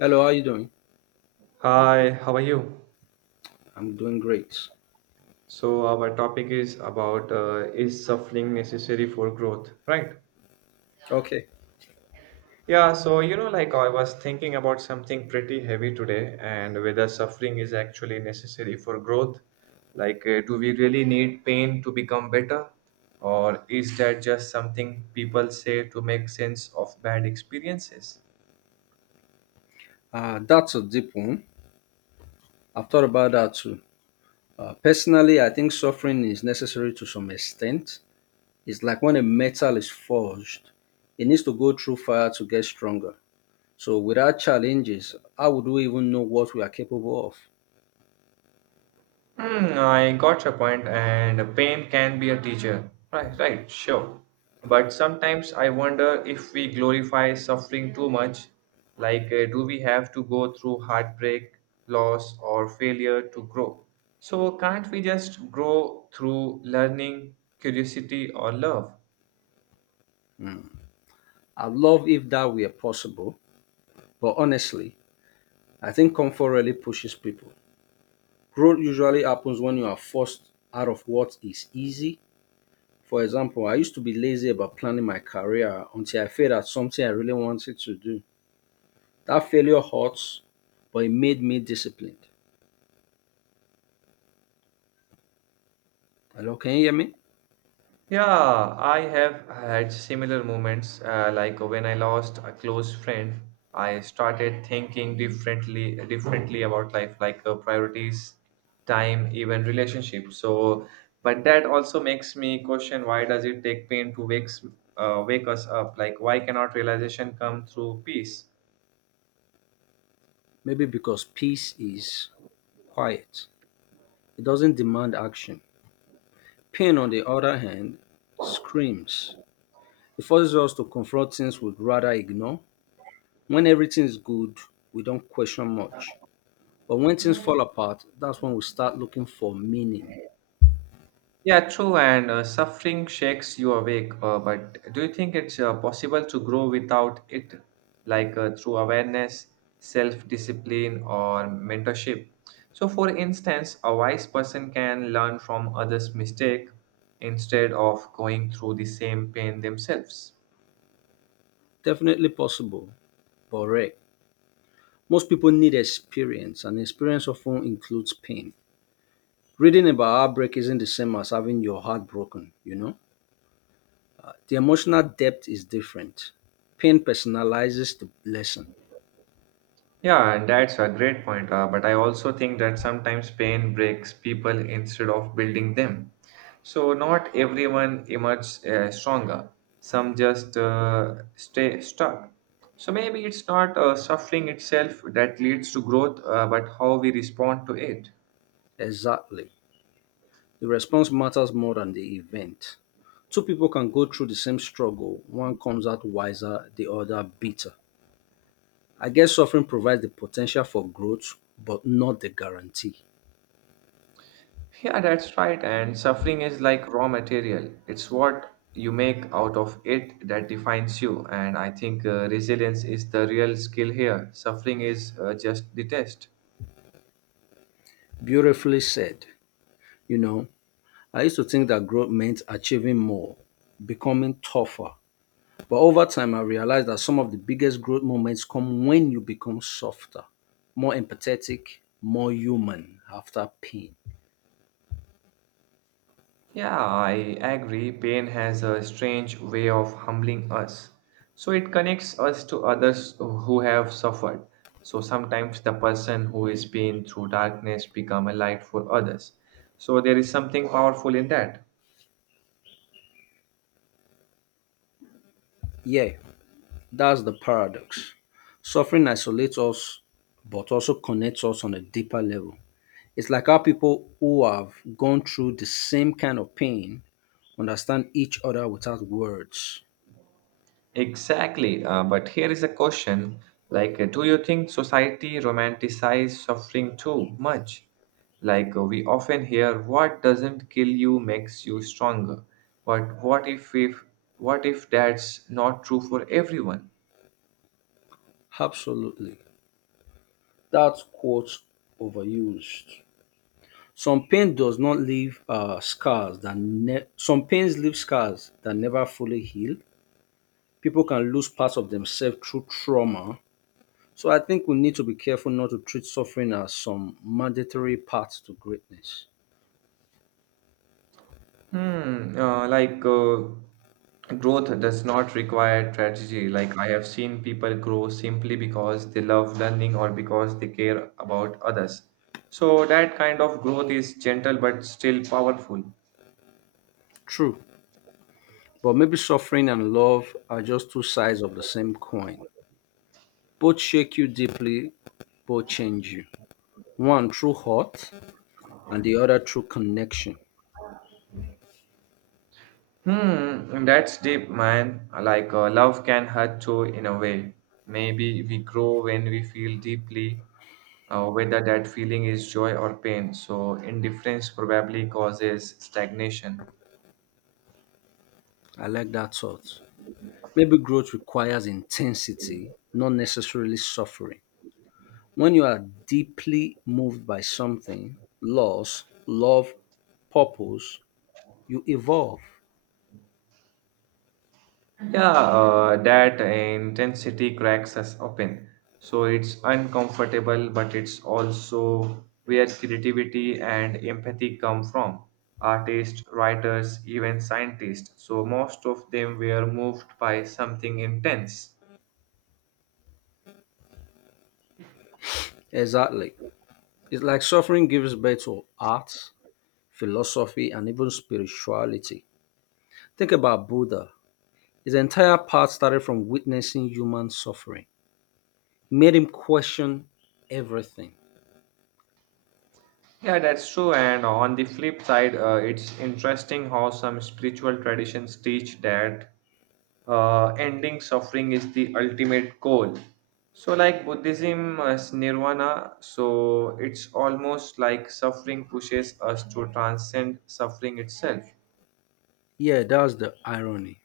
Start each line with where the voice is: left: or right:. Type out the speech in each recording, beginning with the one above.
left: Hello, how you doing?
right: Hi, how are you?
left: I'm doing great.
right: So our topic is about is suffering necessary for growth, right?
left: Okay,
right: Yeah, so you know, like I was thinking about something pretty heavy today and whether suffering is actually necessary for growth. Like, do we really need pain to become better? Or is that just something people say to make sense of bad experiences?
left: that's a deep one. I've thought about that too. Personally, I think suffering is necessary to some extent. It's like when a metal is forged, it needs to go through fire to get stronger. So, without challenges, how would we even know what we are capable of?
right: Hmm, I got your point, and pain can be a teacher. Right, right, sure. But sometimes I wonder if we glorify suffering too much. Like, do we have to go through heartbreak, loss, or failure to grow? So, can't we just grow through learning, curiosity, or love?
left: I'd love if that were possible, but honestly, I think comfort really pushes people. Growth usually happens when you are forced out of what is easy. For example, I used to be lazy about planning my career until I failed at something I really wanted to do. That failure hurts, but it made me disciplined. Hello, can you hear me?
right: Yeah, I have had similar moments. Like when I lost a close friend, I started thinking differently about life, like priorities, time, even relationships. So, but that also makes me question, why does it take pain to wake us up? Like, why cannot realization come through peace?
left: Maybe because peace is quiet, it doesn't demand action. Pain, on the other hand, screams. It forces us to confront things we'd rather ignore. When everything is good, we don't question much. But when things fall apart, that's when we start looking for meaning.
right: Yeah, true. And suffering shakes you awake. But do you think it's possible to grow without it, like through awareness, self discipline, or mentorship? So, for instance, a wise person can learn from others' mistake instead of going through the same pain themselves.
left: Definitely possible, but rare. Most people need experience, and experience often includes pain. Reading about heartbreak isn't the same as having your heart broken, you know? The emotional depth is different. Pain personalizes the lesson.
right: Yeah, and that's a great point. But I also think that sometimes pain breaks people instead of building them. So not everyone emerges stronger. Some just stay stuck. So maybe it's not suffering itself that leads to growth, but how we respond to it.
left: Exactly. The response matters more than the event. Two people can go through the same struggle. One comes out wiser, the other bitter. I guess suffering provides the potential for growth, but not the guarantee.
right: Yeah, that's right. And suffering is like raw material. It's what you make out of it that defines you. And I think resilience is the real skill here. Suffering is just the test.
left: Beautifully said. You know, I used to think that growth meant achieving more, becoming tougher. But over time, I realized that some of the biggest growth moments come when you become softer, more empathetic, more human after pain.
right: Yeah, I agree. Pain has a strange way of humbling us. So it connects us to others who have suffered. So sometimes the person who is been through darkness become a light for others. So there is something powerful in that.
left: Yeah, that's the paradox. Suffering isolates us, but also connects us on a deeper level. It's like how people who have gone through the same kind of pain understand each other without words.
right: Exactly. But here is a question, like, do you think society romanticizes suffering too much? Like, we often hear, what doesn't kill you makes you stronger. But what if, what if that's not true for everyone?
left: Absolutely. That quote overused. Some pain does not leave scars that some pains leave scars that never fully heal. People can lose parts of themselves through trauma. So I think we need to be careful not to treat suffering as some mandatory path to greatness.
right: Hmm, growth does not require strategy. Like, I have seen people grow simply because they love learning or because they care about others. So that kind of growth is gentle but still powerful.
left: True, but maybe suffering and love are just two sides of the same coin. Both shake you deeply, both change you. One through hurt, and the other through connection.
right: Hmm, that's deep, man. Like, love can hurt too in a way. Maybe we grow when we feel deeply, whether that feeling is joy or pain. So indifference probably causes stagnation.
left: I like that thought. Maybe growth requires intensity, not necessarily suffering. When you are deeply moved by something, loss, love, purpose, you evolve.
right: Yeah, that intensity cracks us open. So it's uncomfortable, but it's also where creativity and empathy come from. Artists, writers, even scientists. So most of them were moved by something intense.
left: Exactly. It's like suffering gives birth to art, philosophy, and even spirituality. Think about Buddha. His entire path started from witnessing human suffering, made him question everything.
right: Yeah, that's true. And on the flip side, it's interesting how some spiritual traditions teach that ending suffering is the ultimate goal. So, like Buddhism is nirvana, so it's almost like suffering pushes us to transcend suffering itself.
left: Yeah, that's the irony.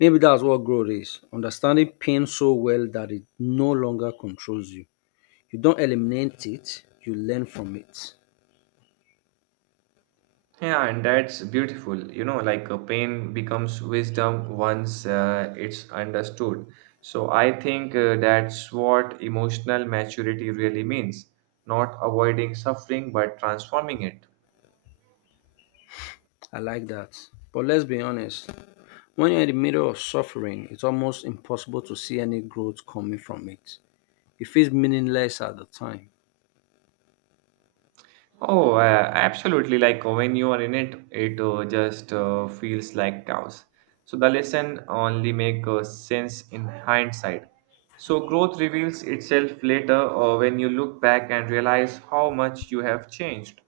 left: Maybe that's what growth is, understanding pain so well that it no longer controls you. You don't eliminate it, you learn from it.
right: Yeah, and that's beautiful. You know, like pain becomes wisdom once it's understood. So, I think that's what emotional maturity really means, not avoiding suffering but transforming it.
left: I like that. But let's be honest, when you're in the middle of suffering, it's almost impossible to see any growth coming from it. It feels meaningless at the time.
right: Oh, absolutely. Like, when you are in it, it just feels like chaos. So the lesson only make sense in hindsight. So growth reveals itself later when you look back and realize how much you have changed.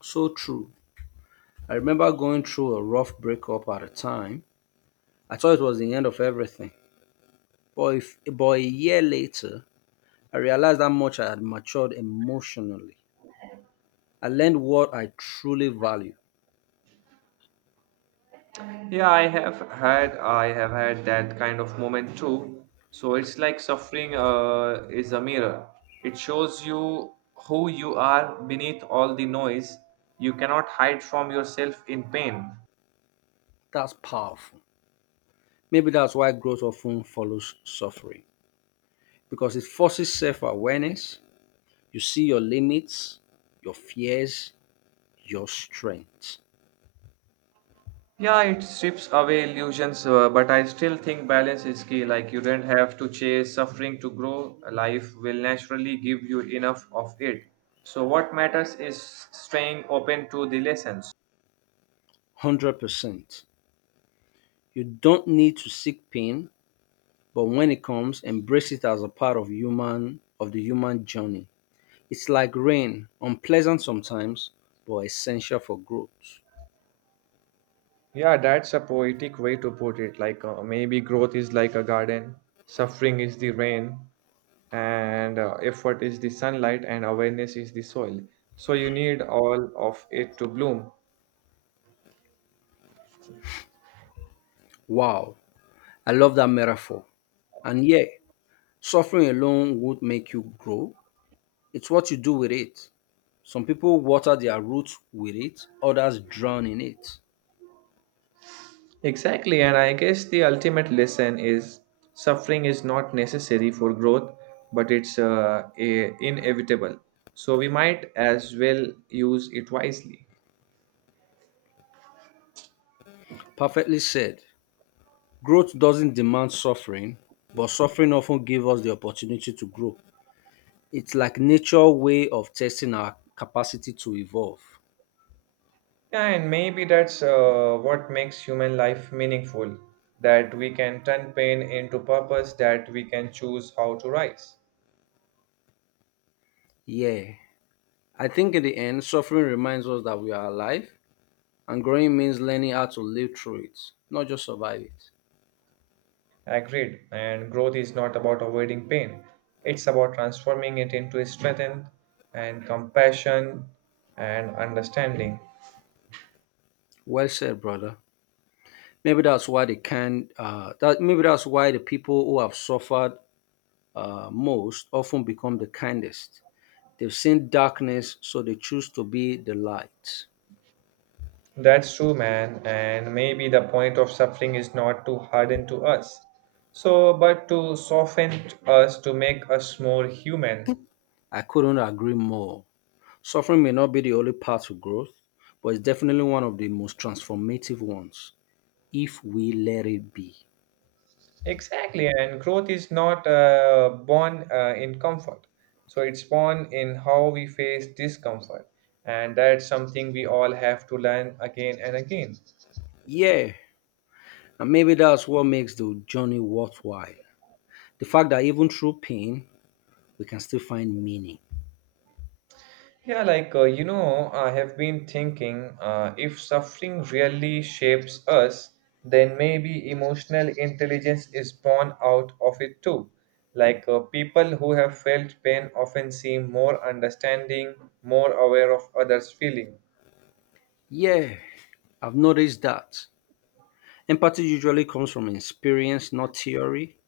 left: So true. I remember going through a rough breakup at a time. I thought it was the end of everything. But, if, but a year later, I realized how much I had matured emotionally. I learned what I truly value.
right: Yeah, I have had that kind of moment too. So it's like suffering is a mirror. It shows you who you are beneath all the noise. You cannot hide from yourself in pain.
left: That's powerful. Maybe that's why growth often follows suffering, because it forces self awareness. You see your limits, your fears, your strengths.
right: Yeah, it strips away illusions, but I still think balance is key. Like, you don't have to chase suffering to grow. Life will naturally give you enough of it. So, what matters is staying open to the lessons.
left: 100%. You don't need to seek pain, but when it comes, embrace it as a part of human of the human journey. It's like rain, unpleasant sometimes, but essential for growth.
right: Yeah, that's a poetic way to put it. Like, maybe growth is like a garden, suffering is the rain, and effort is the sunlight, and awareness is the soil. So, you need all of it to bloom.
left: Wow, I love that metaphor. And yeah, suffering alone won't make you grow. It's what you do with it. Some people water their roots with it, others drown in it.
right: Exactly, and I guess the ultimate lesson is, suffering is not necessary for growth, but it's inevitable. So we might as well use it wisely.
left: Perfectly said. Growth doesn't demand suffering, but suffering often gives us the opportunity to grow. It's like nature's way of testing our capacity to evolve.
right: Yeah, and maybe that's what makes human life meaningful, that we can turn pain into purpose, that we can choose how to rise.
left: Yeah. I think in the end, suffering reminds us that we are alive, and growing means learning how to live through it, not just survive it.
right: Agreed. And growth is not about avoiding pain, it's about transforming it into strength and compassion and understanding.
left: Well said, brother. Maybe that's why the people who have suffered most often become the kindest. They've seen darkness, so they choose to be the light.
right: That's true, man. And maybe the point of suffering is not to harden to us, so but to soften us, to make us more human.
left: I couldn't agree more. Suffering may not be the only path to growth, but it's definitely one of the most transformative ones if we let it be.
right: Exactly, and growth is not born in comfort. So it's born in how we face discomfort, and that's something we all have to learn again and again.
left: Yeah, and maybe that's what makes the journey worthwhile. The fact that even through pain, we can still find meaning.
right: Yeah, like, you know, I have been thinking, if suffering really shapes us, then maybe emotional intelligence is born out of it too. Like, people who have felt pain often seem more understanding, more aware of others' feeling.
left: Yeah, I've noticed that. Empathy usually comes from experience, not theory.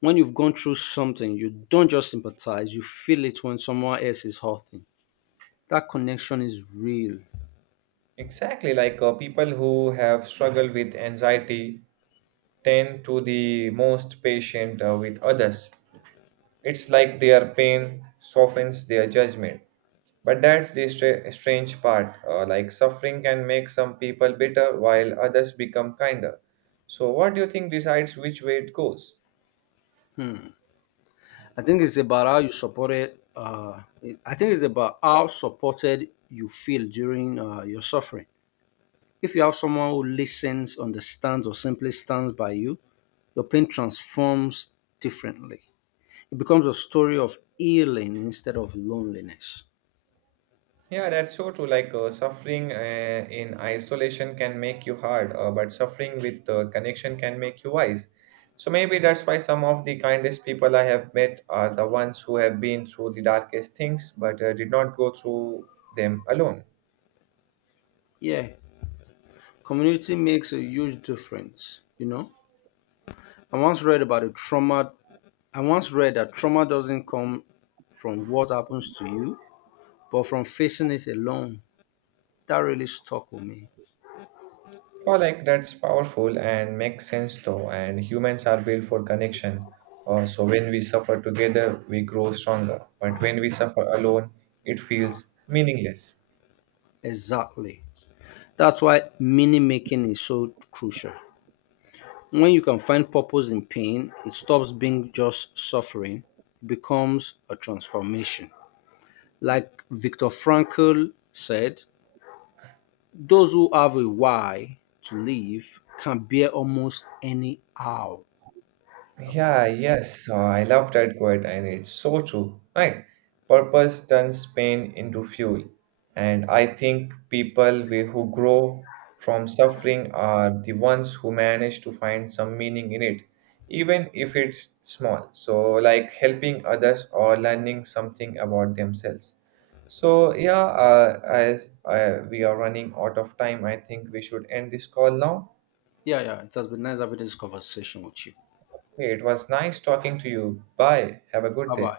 left: When you've gone through something, you don't just sympathize, you feel it when someone else is hurting. That connection is real.
right: Exactly, like people who have struggled with anxiety tend to the most patient with others. It's like their pain softens their judgment. But that's the strange part. Like suffering can make some people bitter while others become kinder. So, what do you think decides which way it goes?
left: I think it's about how you supported, uh, I think it's about how supported you feel during your suffering. If you have someone who listens, understands, or simply stands by you, your pain transforms differently. It becomes a story of healing instead of loneliness.
right: Yeah, that's so true. Like, suffering in isolation can make you hard, but suffering with connection can make you wise. So, maybe that's why some of the kindest people I have met are the ones who have been through the darkest things but did not go through them alone.
left: Yeah, community makes a huge difference, you know. I once read about a trauma I once read that trauma doesn't come from what happens to you, but from facing it alone. That really stuck with me.
right: Oh, like that's powerful and makes sense though. And humans are built for connection. So when we suffer together, we grow stronger. But when we suffer alone, it feels meaningless.
left: Exactly. That's why meaning making is so crucial. When you can find purpose in pain, it stops being just suffering, it becomes a transformation. Like Viktor Frankl said, those who have a why to live can bear almost any how. That's powerful.
right: Yeah, yes, I love that quote, and it's so true, right? Purpose turns pain into fuel, and I think people who grow from suffering are the ones who manage to find some meaning in it, even if it's small. So, like helping others or learning something about themselves. So, yeah, as we are running out of time, I think we should end this call now.
left: Yeah. It has been nice having this conversation with you.
right: Hey, it was nice talking to you. Bye. Have a good
left: Bye
right: day.
left: bye.